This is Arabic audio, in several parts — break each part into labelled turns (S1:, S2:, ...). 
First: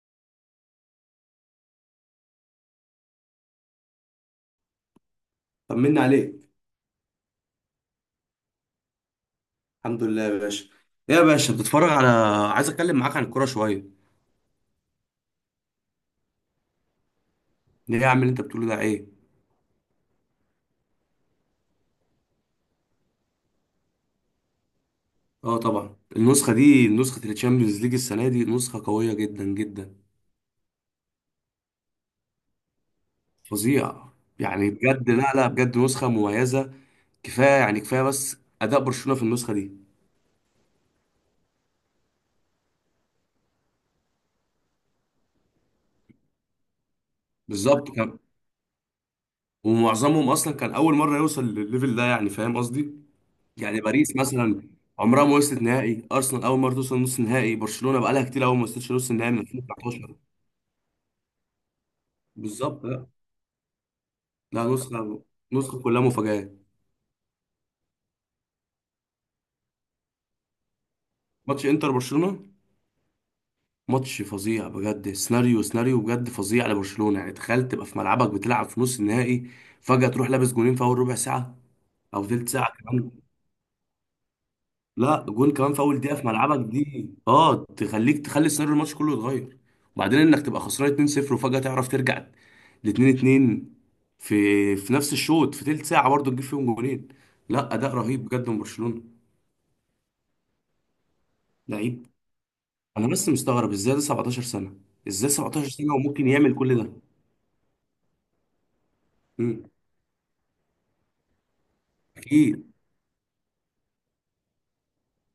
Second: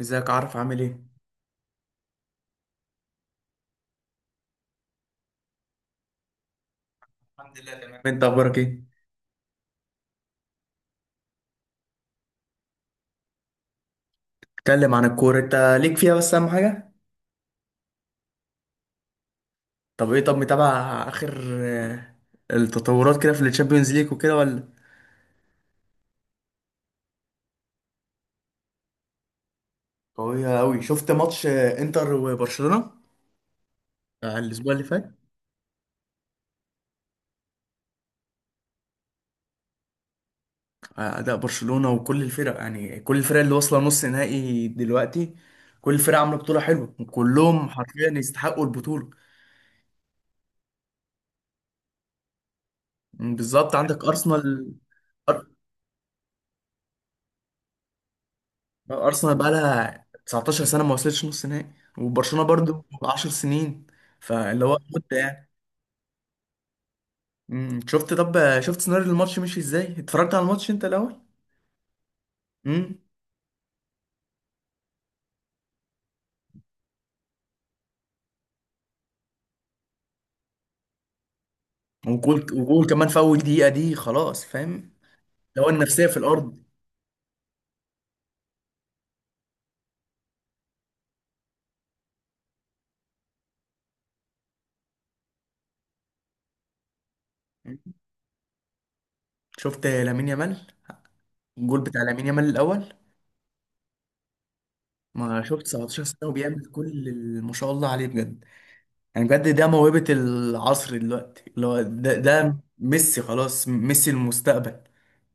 S1: ازيك عارف عامل ايه؟
S2: طمنا عليك.
S1: الحمد لله تمام، انت اخبارك ايه؟
S2: الحمد لله يا باشا. ايه يا باشا، بتتفرج على، عايز اتكلم معاك عن الكوره شويه.
S1: اتكلم عن الكورة انت، ليك فيها بس اهم حاجة؟
S2: ليه يا عم اللي انت بتقوله ده ايه؟
S1: طب ايه، طب متابع اخر آه، التطورات كده في الشامبيونز ليج وكده ولا؟
S2: اه طبعا، النسخه دي نسخه التشامبيونز ليج، السنه دي نسخه قويه جدا جدا.
S1: قوية أوي، شفت ماتش انتر وبرشلونة.
S2: فظيعه. يعني
S1: الأسبوع اللي
S2: بجد،
S1: فات.
S2: لا لا بجد نسخه مميزه. كفايه يعني كفايه بس اداء برشلونه في النسخه دي.
S1: أداء برشلونة وكل الفرق، يعني كل الفرق اللي واصلة نص نهائي دلوقتي، كل الفرق عاملة بطولة حلوة وكلهم
S2: بالظبط
S1: حرفيا
S2: كان،
S1: يستحقوا البطولة.
S2: ومعظمهم اصلا كان اول مره يوصل للليفل ده، يعني فاهم قصدي؟
S1: بالظبط،
S2: يعني
S1: عندك
S2: باريس مثلا
S1: أرسنال.
S2: عمرها ما وصلت نهائي، ارسنال اول مره توصل نص نهائي، برشلونه بقى لها كتير قوي ما وصلتش نص نهائي
S1: ارسنال
S2: من
S1: بقى لها
S2: 2019.
S1: 19 سنه ما وصلتش نص نهائي، وبرشلونه
S2: بالظبط.
S1: برضو
S2: لا،
S1: 10 سنين. فاللي
S2: لا
S1: هو مت
S2: نسخة،
S1: يعني.
S2: نسخة كلها مفاجآت.
S1: شفت طب شفت سيناريو الماتش مشي ازاي؟ اتفرجت على الماتش انت الاول؟
S2: ماتش انتر برشلونة،
S1: امم.
S2: ماتش فظيع بجد. سيناريو، سيناريو بجد فظيع لبرشلونة. يعني تخيل تبقى في ملعبك بتلعب في نص النهائي، فجأة تروح لابس جونين في أول ربع ساعة أو
S1: وجول
S2: تلت ساعة
S1: وجول كمان
S2: كمان.
S1: في اول دقيقه دي، خلاص فاهم.
S2: لا جون
S1: لو
S2: كمان في أول
S1: النفسيه
S2: دقيقة
S1: في
S2: في
S1: الارض.
S2: ملعبك، دي اه تخليك، تخلي سيناريو الماتش كله يتغير. وبعدين إنك تبقى خسران 2-0 وفجأة تعرف ترجع ل 2-2، في نفس الشوط، في تلت ساعة برضه تجيب فيهم جونين. لا أداء
S1: مم.
S2: رهيب بجد من برشلونة.
S1: شفت لامين يامال، الجول بتاع
S2: لعيب.
S1: لامين يامال الاول.
S2: انا بس مستغرب ازاي ده 17 سنه، ازاي
S1: ما شفت،
S2: 17 سنه
S1: 19 سنه
S2: وممكن يعمل
S1: وبيعمل
S2: كل ده.
S1: كل ما شاء الله عليه بجد. يعني بجد ده
S2: امم
S1: موهبه العصر دلوقتي، اللي هو ده
S2: اكيد.
S1: ميسي، خلاص، ميسي المستقبل.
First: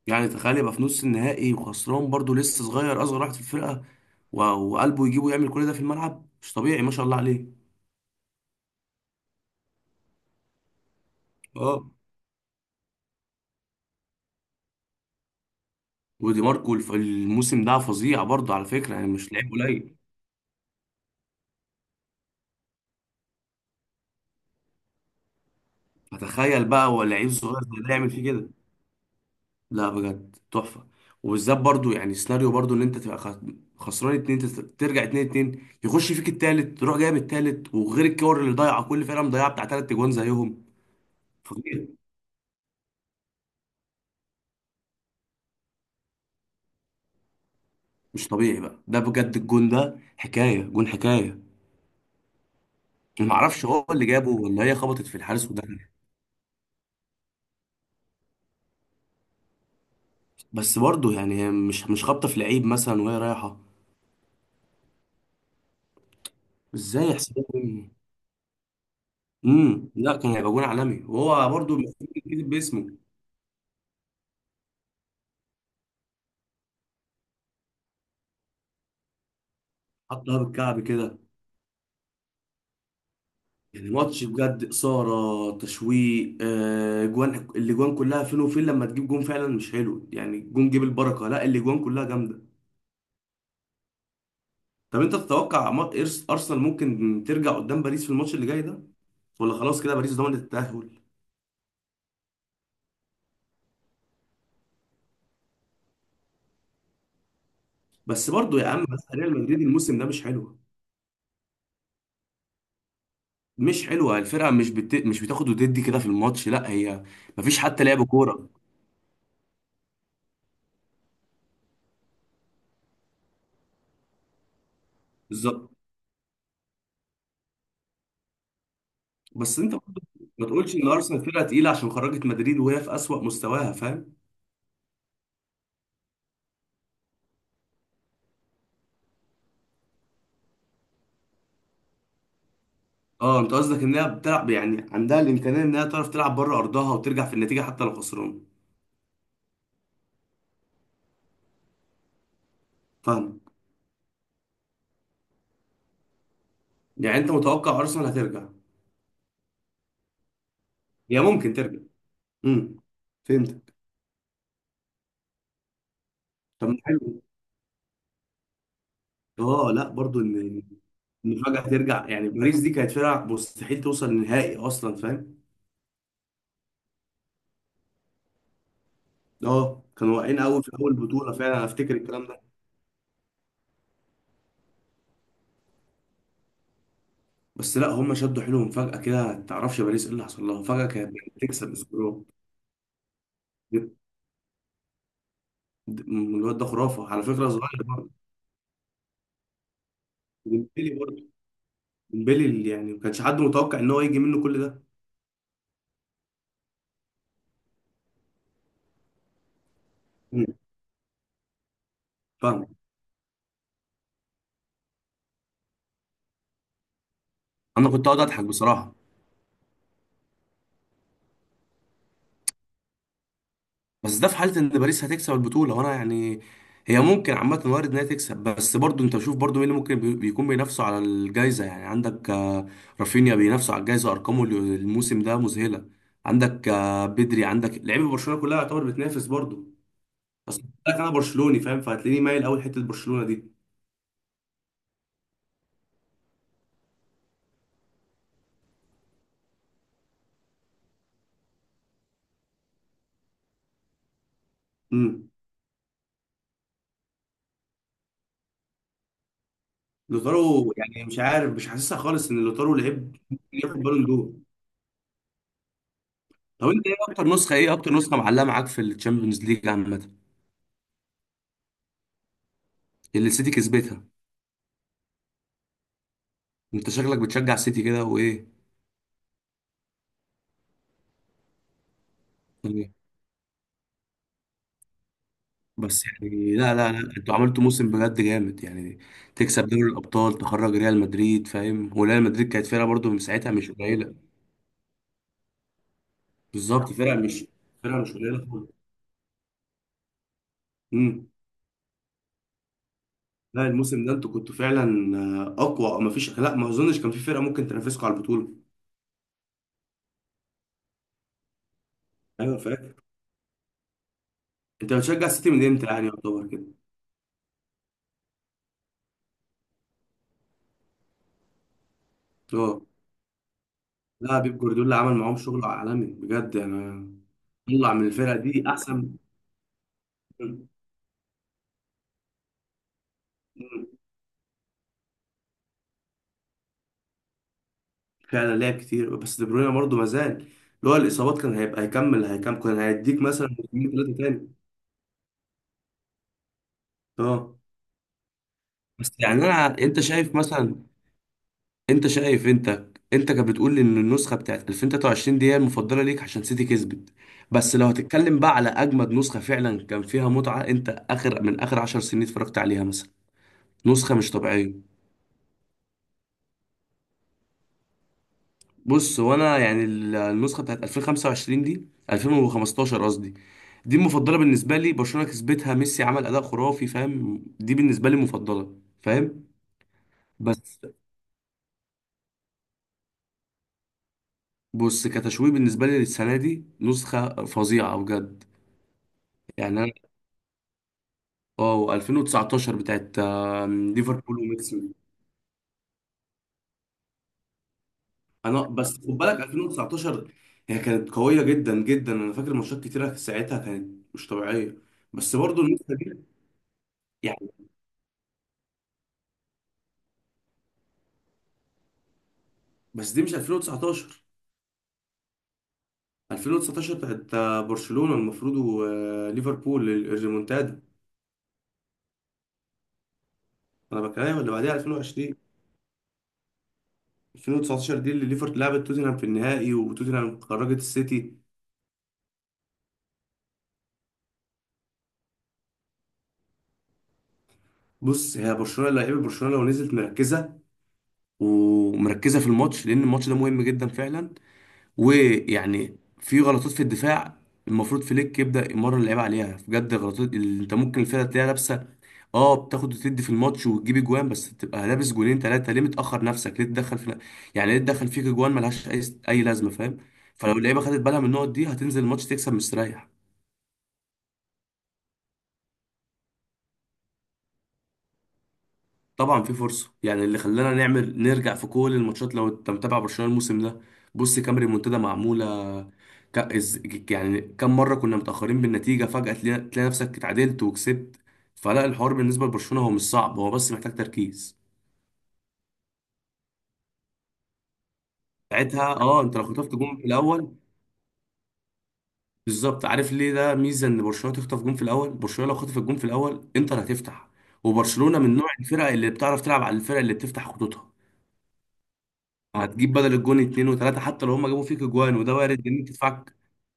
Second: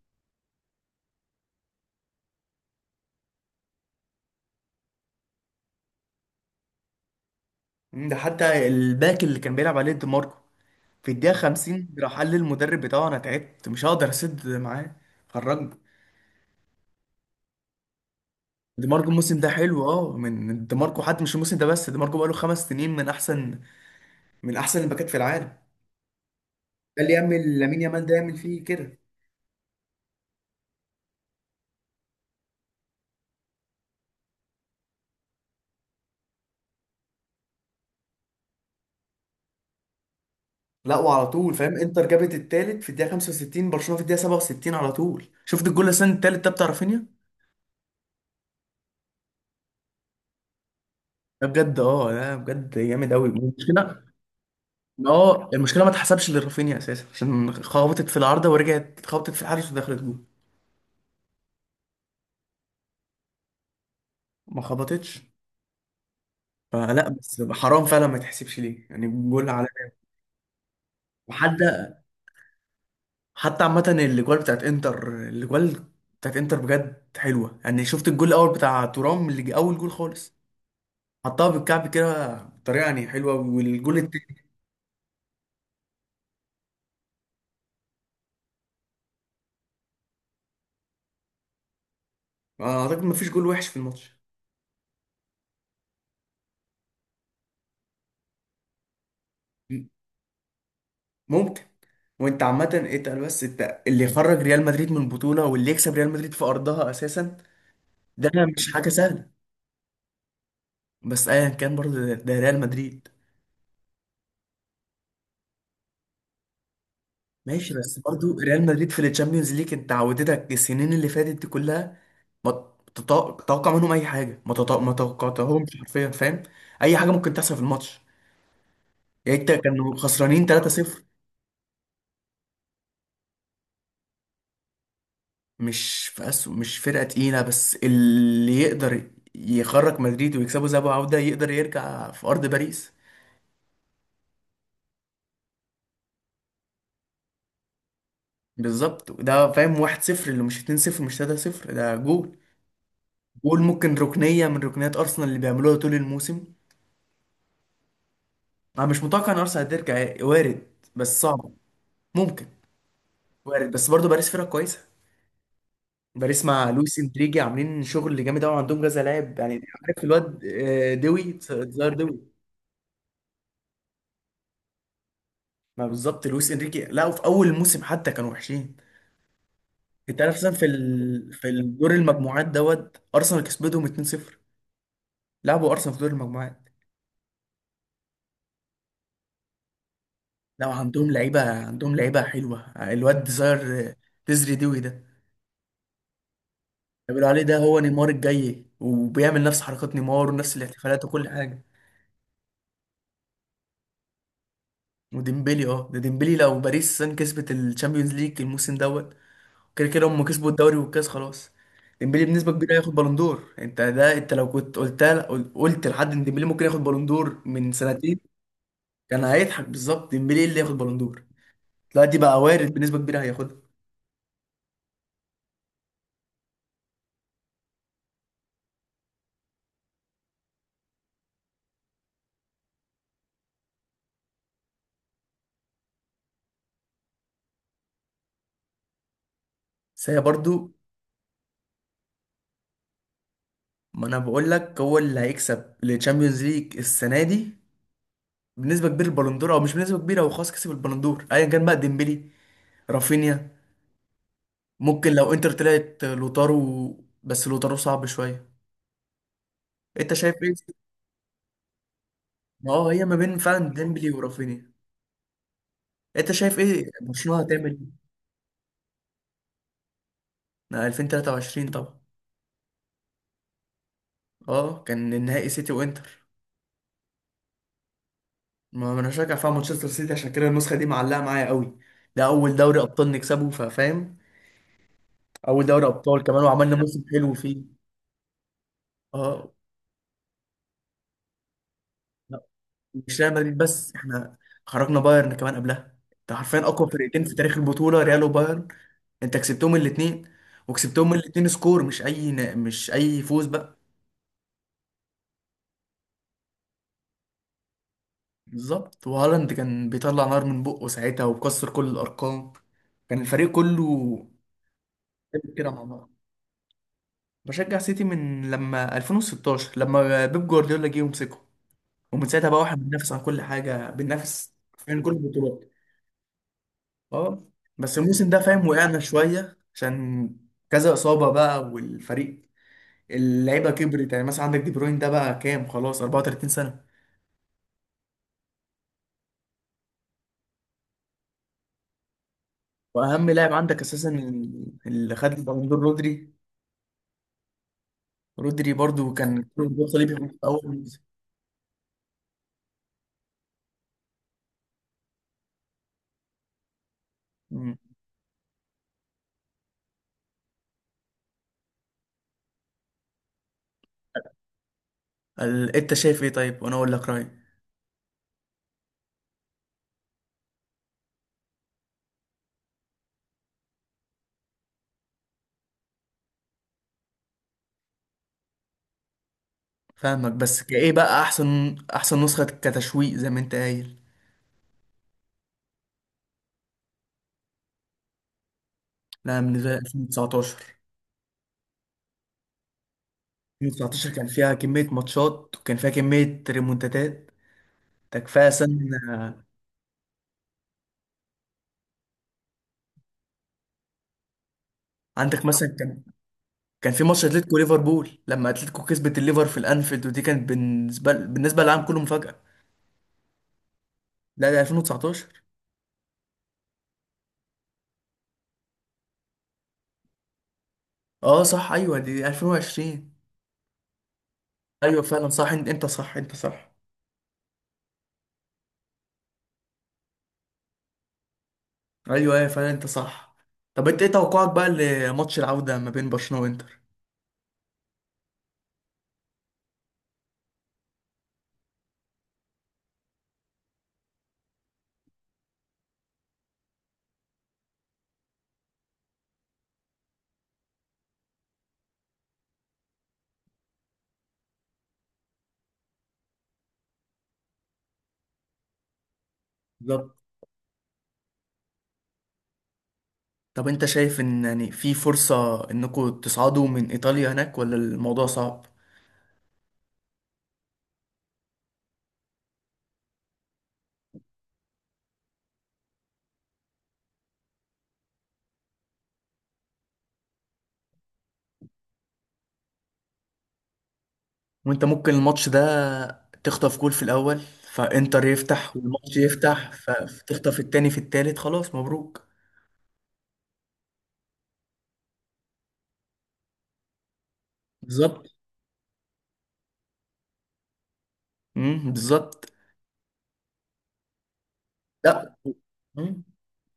S2: يعني تخيل يبقى في نص النهائي وخسران، برضو لسه صغير اصغر واحد في الفرقه، و- وقلبه يجيبه يعمل كل ده في الملعب، مش طبيعي ما شاء الله عليه.
S1: ده حتى الباك اللي كان بيلعب عليه، دي ماركو، في الدقيقة
S2: اه.
S1: 50 راح قال للمدرب بتاعه أنا تعبت، مش هقدر أسد معاه، خرجني.
S2: ودي ماركو الموسم ده فظيع برضو على
S1: دي
S2: فكره، يعني
S1: ماركو
S2: مش
S1: الموسم ده
S2: لعيب
S1: حلو.
S2: قليل.
S1: اه من دي ماركو حتى، مش الموسم ده بس، دي ماركو بقاله 5 سنين من أحسن، من أحسن الباكات في العالم.
S2: فتخيل بقى
S1: ده
S2: هو
S1: اللي
S2: لعيب
S1: يعمل
S2: صغير
S1: لامين
S2: زي ده
S1: يامال،
S2: يعمل
S1: ده
S2: فيه
S1: يعمل
S2: كده.
S1: فيه كده.
S2: لا بجد تحفة. وبالذات برضو يعني سيناريو، برضو ان انت تبقى خسران اتنين، ترجع اتنين اتنين، يخش فيك التالت تروح جايب التالت، وغير الكور اللي ضايعة، كل فرقة مضيعة بتاع تلات جوان زيهم.
S1: لا، وعلى طول فاهم،
S2: فظيع.
S1: انتر جابت التالت في الدقيقة 65، برشلونة في الدقيقة 67، على طول شفت الجول السنة التالت ده بتاع رافينيا.
S2: مش طبيعي بقى ده بجد، الجون ده حكاية، جون حكاية.
S1: ده بجد، ده بجد جامد أوي،
S2: ما اعرفش هو اللي
S1: المشكلة.
S2: جابه ولا هي خبطت
S1: ما
S2: في الحارس
S1: هو
S2: ودخلت.
S1: المشكله ما اتحسبش لرافينيا اساسا، عشان خبطت في العارضه ورجعت اتخبطت في الحارس ودخلت جول.
S2: بس برضو يعني هي مش خابطة في لعيب مثلا وهي رايحة.
S1: ما خبطتش. فلا،
S2: ازاي
S1: بس حرام
S2: يحسبها؟
S1: فعلا، ما تحسبش ليه يعني جول على.
S2: لا، كان هيبقى جون عالمي وهو برضو
S1: وحتى،
S2: المفروض يتكتب باسمه.
S1: عامه، الاجوال بتاعت انتر، الاجوال بتاعت انتر بجد حلوه يعني، شفت الجول الاول بتاع تورام اللي جه اول جول خالص.
S2: حطها بالكعب كده.
S1: حطها بالكعب كده بطريقه يعني حلوه،
S2: يعني
S1: والجول
S2: ماتش
S1: التاني.
S2: بجد إثارة، تشويق، جوان، الأجوان كلها فين وفين، لما تجيب جون فعلا مش حلو، يعني جون جيب البركة، لا الأجوان كلها جامدة.
S1: اعتقد ما فيش جول وحش في الماتش.
S2: طب أنت تتوقع أرسنال ممكن ترجع قدام باريس في الماتش اللي جاي ده، ولا خلاص كده باريس ضمنت التأهل؟
S1: ممكن. وانت عامه اتقل، بس انت اللي يخرج ريال مدريد من البطوله واللي يكسب ريال مدريد في ارضها اساسا.
S2: بس
S1: ده
S2: برضو يا
S1: مش
S2: عم،
S1: حاجه
S2: بس
S1: سهله.
S2: ريال مدريد الموسم ده مش حلو.
S1: بس ايا كان برضو، ده ريال مدريد.
S2: مش حلوه الفرقه، مش بتاخد وتدي كده في الماتش، لا هي مفيش
S1: ماشي،
S2: حتى
S1: بس
S2: لعب
S1: برضو
S2: كوره.
S1: ريال مدريد في الشامبيونز ليج انت عودتك السنين اللي فاتت دي كلها. ما تتوقع منهم اي حاجه، ما
S2: بالظبط.
S1: توقعتهمش حرفيا، فاهم. اي حاجه ممكن تحصل في الماتش، يعني انت
S2: بس أنت
S1: كانوا
S2: برضو
S1: خسرانين
S2: ما تقولش إن
S1: 3-0.
S2: أرسنال فرقة تقيلة عشان خرجت مدريد وهي في أسوأ مستواها، فاهم؟
S1: مش في أسو مش فرقه تقيله، بس اللي يقدر يخرج مدريد ويكسبوا ذهاب وعوده يقدر يرجع في ارض باريس.
S2: اه انت قصدك انها بتلعب يعني عندها الامكانيه انها تعرف تلعب بره ارضها وترجع في النتيجه حتى لو خسران.
S1: بالظبط، ده فاهم، 1-0 اللي مش 2-0 مش 3-0، ده جول،
S2: فاهم.
S1: قول ممكن ركنية من ركنيات أرسنال اللي بيعملوها طول الموسم.
S2: يعني انت متوقع ارسنال هترجع؟
S1: أنا مش متوقع إن أرسنال هترجع، يعني وارد،
S2: هي
S1: بس صعب.
S2: ممكن ترجع.
S1: ممكن.
S2: امم
S1: وارد
S2: فهمتك.
S1: بس برضه باريس فرقة كويسة، باريس
S2: طب
S1: مع
S2: ما
S1: لويس
S2: حلو.
S1: إنريجي عاملين شغل جامد أوي، عندهم كذا لاعب يعني.
S2: اه لا
S1: عارف
S2: برضو
S1: الواد
S2: ان،
S1: دوي
S2: ان فجاه
S1: تزار
S2: ترجع، يعني
S1: دوي.
S2: باريس دي كانت فرقه مستحيل توصل للنهائي اصلا، فاهم؟
S1: ما بالظبط لويس إنريجي، لا، في أول الموسم حتى كانوا وحشين.
S2: اه كانوا
S1: أنت عارف
S2: واقعين
S1: مثلا
S2: قوي في اول بطوله
S1: في
S2: فعلا، انا
S1: الدور
S2: افتكر الكلام ده.
S1: المجموعات دوت أرسنال كسبتهم 2-0، لعبوا أرسنال في دور المجموعات.
S2: بس لا هم شدوا حيلهم فجاه كده، ما تعرفش باريس ايه اللي حصل لها،
S1: لا،
S2: فجاه
S1: عندهم
S2: كانت
S1: لعيبة،
S2: بتكسب
S1: عندهم لعيبة
S2: بسكورات.
S1: حلوة، الواد تزار، تزري دوي ده،
S2: الواد ده خرافه على
S1: بيقولوا عليه
S2: فكره،
S1: ده هو
S2: صغير.
S1: نيمار الجاي، وبيعمل نفس حركات نيمار ونفس الاحتفالات وكل
S2: برضه
S1: حاجه.
S2: ديمبلي يعني ما كانش حد متوقع ان هو يجي منه كل ده.
S1: وديمبلي، ده ديمبلي، لو باريس سان كسبت الشامبيونز ليج الموسم دوت، كده كده هم
S2: مم.
S1: كسبوا الدوري والكاس خلاص. ديمبلي بنسبه كبيره
S2: فاهم.
S1: هياخد بالون دور، انت لو كنت قلتها قلت لحد ان ديمبلي ممكن ياخد بالون دور من
S2: انا كنت
S1: سنتين،
S2: اقعد اضحك بصراحه.
S1: كان هيضحك. بالظبط ديمبلي اللي ياخد بالون دور دلوقتي بقى وارد بنسبه كبيره هياخدها.
S2: بس ده في حاله ان باريس هتكسب البطوله، وانا يعني هي ممكن عامه وارد انها تكسب. بس برضو انت شوف برضو مين اللي ممكن بيكون بينافسوا على الجائزه. يعني عندك رافينيا بينافسوا على الجائزه، ارقامه الموسم ده مذهله. عندك بدري، عندك لعيبه برشلونه كلها يعتبر بتنافس برضو.
S1: بس هي
S2: بس
S1: برضو.
S2: لك انا برشلوني، فاهم، فهتلاقيني مايل قوي حته برشلونه دي.
S1: ما انا بقول لك هو اللي هيكسب الشامبيونز ليج السنه دي بنسبه كبيره البالندور، او مش بنسبه كبيره، هو خلاص كسب البالندور ايا كان بقى، ديمبلي، رافينيا، ممكن
S2: امم
S1: لو انتر طلعت لوتارو، بس لوتارو صعب شويه. انت شايف ايه؟
S2: لوتارو يعني مش عارف، مش حاسسها خالص ان
S1: ما
S2: لوتارو
S1: هو هي ما
S2: لعيب
S1: بين
S2: ممكن
S1: فعلا
S2: ياخد بالون
S1: ديمبلي
S2: دور.
S1: ورافينيا. انت شايف
S2: طب انت
S1: ايه
S2: ايه اكتر
S1: برشلونه
S2: نسخه، ايه
S1: هتعمل؟
S2: اكتر نسخه معلقه معاك في الشامبيونز ليج عامه؟
S1: ايه، 2023 طبعا.
S2: اللي السيتي كسبتها.
S1: اه، كان النهائي سيتي وانتر.
S2: انت شكلك بتشجع السيتي كده وايه؟
S1: ما انا شجع فيها مانشستر سيتي، عشان كده النسخه دي معلقه معايا قوي، ده اول دوري
S2: يعني
S1: ابطال نكسبه، ففاهم، اول دوري
S2: بس
S1: ابطال كمان
S2: يعني،
S1: وعملنا
S2: لا لا
S1: موسم
S2: لا
S1: حلو
S2: انتوا
S1: فيه.
S2: عملتوا موسم بجد جامد يعني.
S1: اه.
S2: تكسب دوري الابطال، تخرج ريال مدريد، فاهم، وريال مدريد كانت فرقه برضو من
S1: مش ريال
S2: ساعتها
S1: مدريد
S2: مش
S1: بس،
S2: قليله.
S1: احنا خرجنا بايرن كمان قبلها، انت حرفيا اقوى
S2: بالظبط فرقه
S1: فرقتين في
S2: مش،
S1: تاريخ
S2: فرقه
S1: البطوله،
S2: مش
S1: ريال
S2: قليله
S1: وبايرن.
S2: خالص.
S1: انت كسبتهم الاثنين، وكسبتهم
S2: امم
S1: الاثنين سكور، مش اي فوز
S2: لا
S1: بقى.
S2: الموسم ده انتوا كنتوا فعلا اقوى، او مفيش، لا ما اظنش كان في فرقه ممكن تنافسكم على البطوله.
S1: بالظبط، وهالاند كان بيطلع نار من بقه ساعتها وكسر كل الارقام،
S2: ايوه فاكر.
S1: كان الفريق كله
S2: انت بتشجع السيتي
S1: جامد
S2: من
S1: كده مع
S2: امتى يعني
S1: بعض.
S2: يعتبر كده؟
S1: بشجع سيتي من لما 2016 لما بيب جوارديولا جه ومسكه، ومن ساعتها بقى واحنا
S2: اه
S1: بننافس عن كل حاجه،
S2: لا
S1: بننافس
S2: بيب جوارديولا
S1: في كل
S2: عمل معاهم شغل
S1: البطولات.
S2: عالمي بجد يعني.
S1: اه.
S2: طلع
S1: بس
S2: من
S1: الموسم
S2: الفرقه
S1: ده
S2: دي
S1: فاهم وقعنا
S2: احسن.
S1: شوية عشان كذا إصابة بقى، والفريق اللعيبة كبرت، يعني مثلا عندك دي بروين ده بقى كام خلاص، 34 سنة.
S2: فعلا لعب كتير، بس دي بروين برضه ما زال اللي هو الاصابات، كان هيبقى هيكمل، كان هيديك
S1: وأهم
S2: مثلا
S1: لاعب عندك
S2: موسمين
S1: أساسا
S2: ثلاثه تاني.
S1: اللي خد البالون دور رودري،
S2: اه.
S1: رودري
S2: بس
S1: برضو
S2: يعني
S1: كان
S2: انا،
S1: ركوب
S2: انت
S1: صليبي
S2: شايف
S1: في أول
S2: مثلا،
S1: موسم.
S2: انت شايف، انت، انت كانت بتقول لي ان النسخه بتاعت 2023 دي هي المفضله ليك عشان سيتي كسبت، بس
S1: مم.
S2: لو هتتكلم بقى على اجمد نسخه فعلا كان فيها متعه انت اخر، من اخر 10 سنين اتفرجت عليها مثلا، نسخه مش طبيعيه.
S1: أنت شايف إيه؟ طيب وأنا أقول لك رأيي.
S2: بص هو انا يعني النسخه بتاعت 2025 دي، 2015 قصدي، دي المفضله بالنسبه لي. برشلونه كسبتها، ميسي عمل اداء خرافي، فاهم؟ دي بالنسبه لي مفضله، فاهم؟
S1: فاهمك، بس
S2: بس
S1: كإيه بقى، أحسن نسخة كتشويق زي ما أنت قايل؟
S2: بص، كتشويه بالنسبه لي للسنه دي نسخه فظيعه بجد.
S1: لا، بالنسبة
S2: يعني
S1: لي
S2: انا
S1: 2019.
S2: اه 2019 بتاعت
S1: 2019 كان
S2: ليفربول
S1: فيها
S2: وميسي.
S1: كمية ماتشات، وكان فيها كمية ريمونتادات، ده كفاية
S2: انا
S1: سنة.
S2: بس خد بالك 2019، هي كانت قويه جدا جدا، انا فاكر ماتشات كتيره ساعتها كانت مش طبيعيه. بس
S1: عندك
S2: برضو
S1: مثلا
S2: النسخه دي،
S1: كان في ماتش
S2: يعني،
S1: اتلتيكو ليفربول، لما اتلتيكو كسبت الليفر في الانفيلد، ودي كانت بالنسبه للعالم كله مفاجاه.
S2: بس دي مش 2019،
S1: لا، ده 2019.
S2: 2019 بتاعت برشلونة المفروض وليفربول الريمونتادا.
S1: اه صح، ايوه، دي 2020.
S2: انا بكلمك اللي بعديها،
S1: ايوه فعلا
S2: 2020.
S1: صح، انت صح، انت صح.
S2: 2019 دي اللي ليفربول لعبت توتنهام في النهائي وتوتنهام خرجت السيتي.
S1: ايوه ايوه، فعلا انت صح. طب انت ايه توقعك بقى لماتش العوده ما بين برشلونه وانتر؟
S2: بص هي برشلونة لعيبة، برشلونة لو نزلت مركزة، ومركزة في الماتش لأن الماتش ده مهم جدا فعلا، ويعني في غلطات في الدفاع المفروض فليك يبدأ يمرن اللعيبه عليها، بجد غلطات اللي انت ممكن الفرقه تلاقيها لابسه، اه بتاخد وتدي في الماتش وتجيب اجوان، بس تبقى لابس جولين ثلاثه ليه؟ متاخر نفسك ليه؟ تدخل في، يعني ليه تدخل فيك اجوان ملهاش اي، اي لازمه، فاهم؟
S1: بالظبط.
S2: فلو اللعيبه خدت بالها من النقط دي هتنزل الماتش تكسب مستريح.
S1: طب انت شايف ان يعني في فرصه انكم تصعدوا من ايطاليا هناك، ولا الموضوع صعب؟
S2: طبعا في فرصه، يعني اللي خلانا نعمل نرجع في كل الماتشات لو انت متابع برشلونه الموسم ده، بص كام ريمونتادا معموله. ك... إز... يعني كم مره كنا متاخرين بالنتيجه، فجاه تلاقي نفسك اتعادلت وكسبت. فلا الحوار بالنسبه لبرشلونه هو مش صعب، هو بس محتاج تركيز.
S1: وانت ممكن الماتش ده تخطف جول في الاول، فانتر يفتح
S2: ساعتها
S1: والماتش
S2: اه انت لو خطفت
S1: يفتح،
S2: جون في الاول،
S1: فتخطف التاني في التالت، خلاص مبروك.
S2: بالظبط. عارف ليه ده ميزه ان برشلونه تخطف جون في الاول؟ برشلونه لو خطفت جون في الاول انتر هتفتح، وبرشلونه
S1: بالظبط.
S2: من نوع الفرق اللي بتعرف تلعب على الفرق اللي بتفتح خطوطها.
S1: بالظبط.
S2: هتجيب بدل الجون اتنين وتلاته، حتى لو هما جابوا فيك اجوان وده
S1: لا.
S2: وارد لان انت
S1: مم.
S2: دفاعك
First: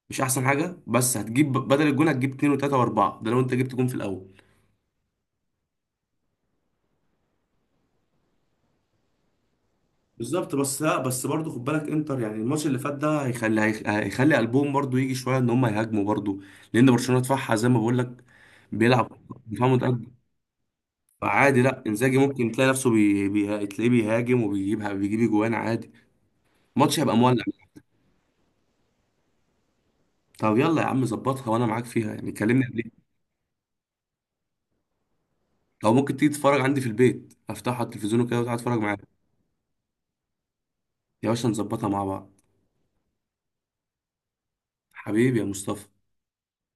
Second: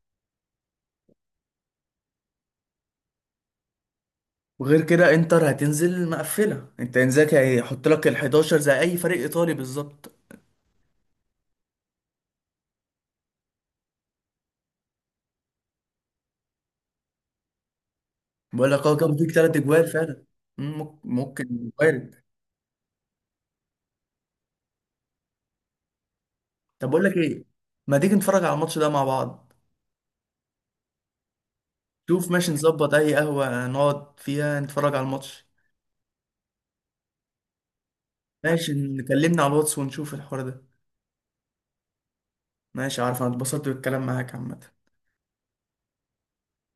S2: مش احسن حاجه، بس هتجيب بدل الجون هتجيب اتنين وتلاته واربعه، ده لو انت جبت جون في الاول.
S1: وغير كده انتر هتنزل مقفله، انت انزاك هيحط لك ال 11 زي اي فريق ايطالي، بالظبط.
S2: بالظبط. بس لا بس برضه خد بالك انتر، يعني الماتش اللي فات ده هيخلي، هيخلي قلبهم برضه يجي شويه ان هم يهاجموا برضه، لان برشلونه دفاعها زي ما بقول لك
S1: بقول لك
S2: بيلعب
S1: كان فيك ثلاث
S2: دفاع
S1: اجوال
S2: متقدم.
S1: فعلا. ممكن
S2: فعادي
S1: ممكن
S2: لا
S1: وارد.
S2: انزاجي ممكن تلاقي نفسه تلاقيه بيهاجم، وبيجيب اجوان عادي.
S1: طب
S2: الماتش
S1: بقول
S2: هيبقى
S1: لك
S2: مولع.
S1: ايه، ما تيجي نتفرج على الماتش ده مع بعض؟
S2: طب يلا يا عم ظبطها وانا معاك فيها،
S1: شوف
S2: يعني
S1: ماشي،
S2: كلمني قبل.
S1: نظبط اي قهوه نقعد فيها نتفرج على الماتش.
S2: لو ممكن تيجي تتفرج عندي في البيت، افتحها على التلفزيون وكده وتقعد
S1: ماشي،
S2: اتفرج معاك.
S1: نكلمنا على الواتس ونشوف الحوار ده.
S2: يا باشا نظبطها مع بعض.
S1: ماشي، عارف انا اتبسطت بالكلام معاك عامة.
S2: حبيبي يا مصطفى.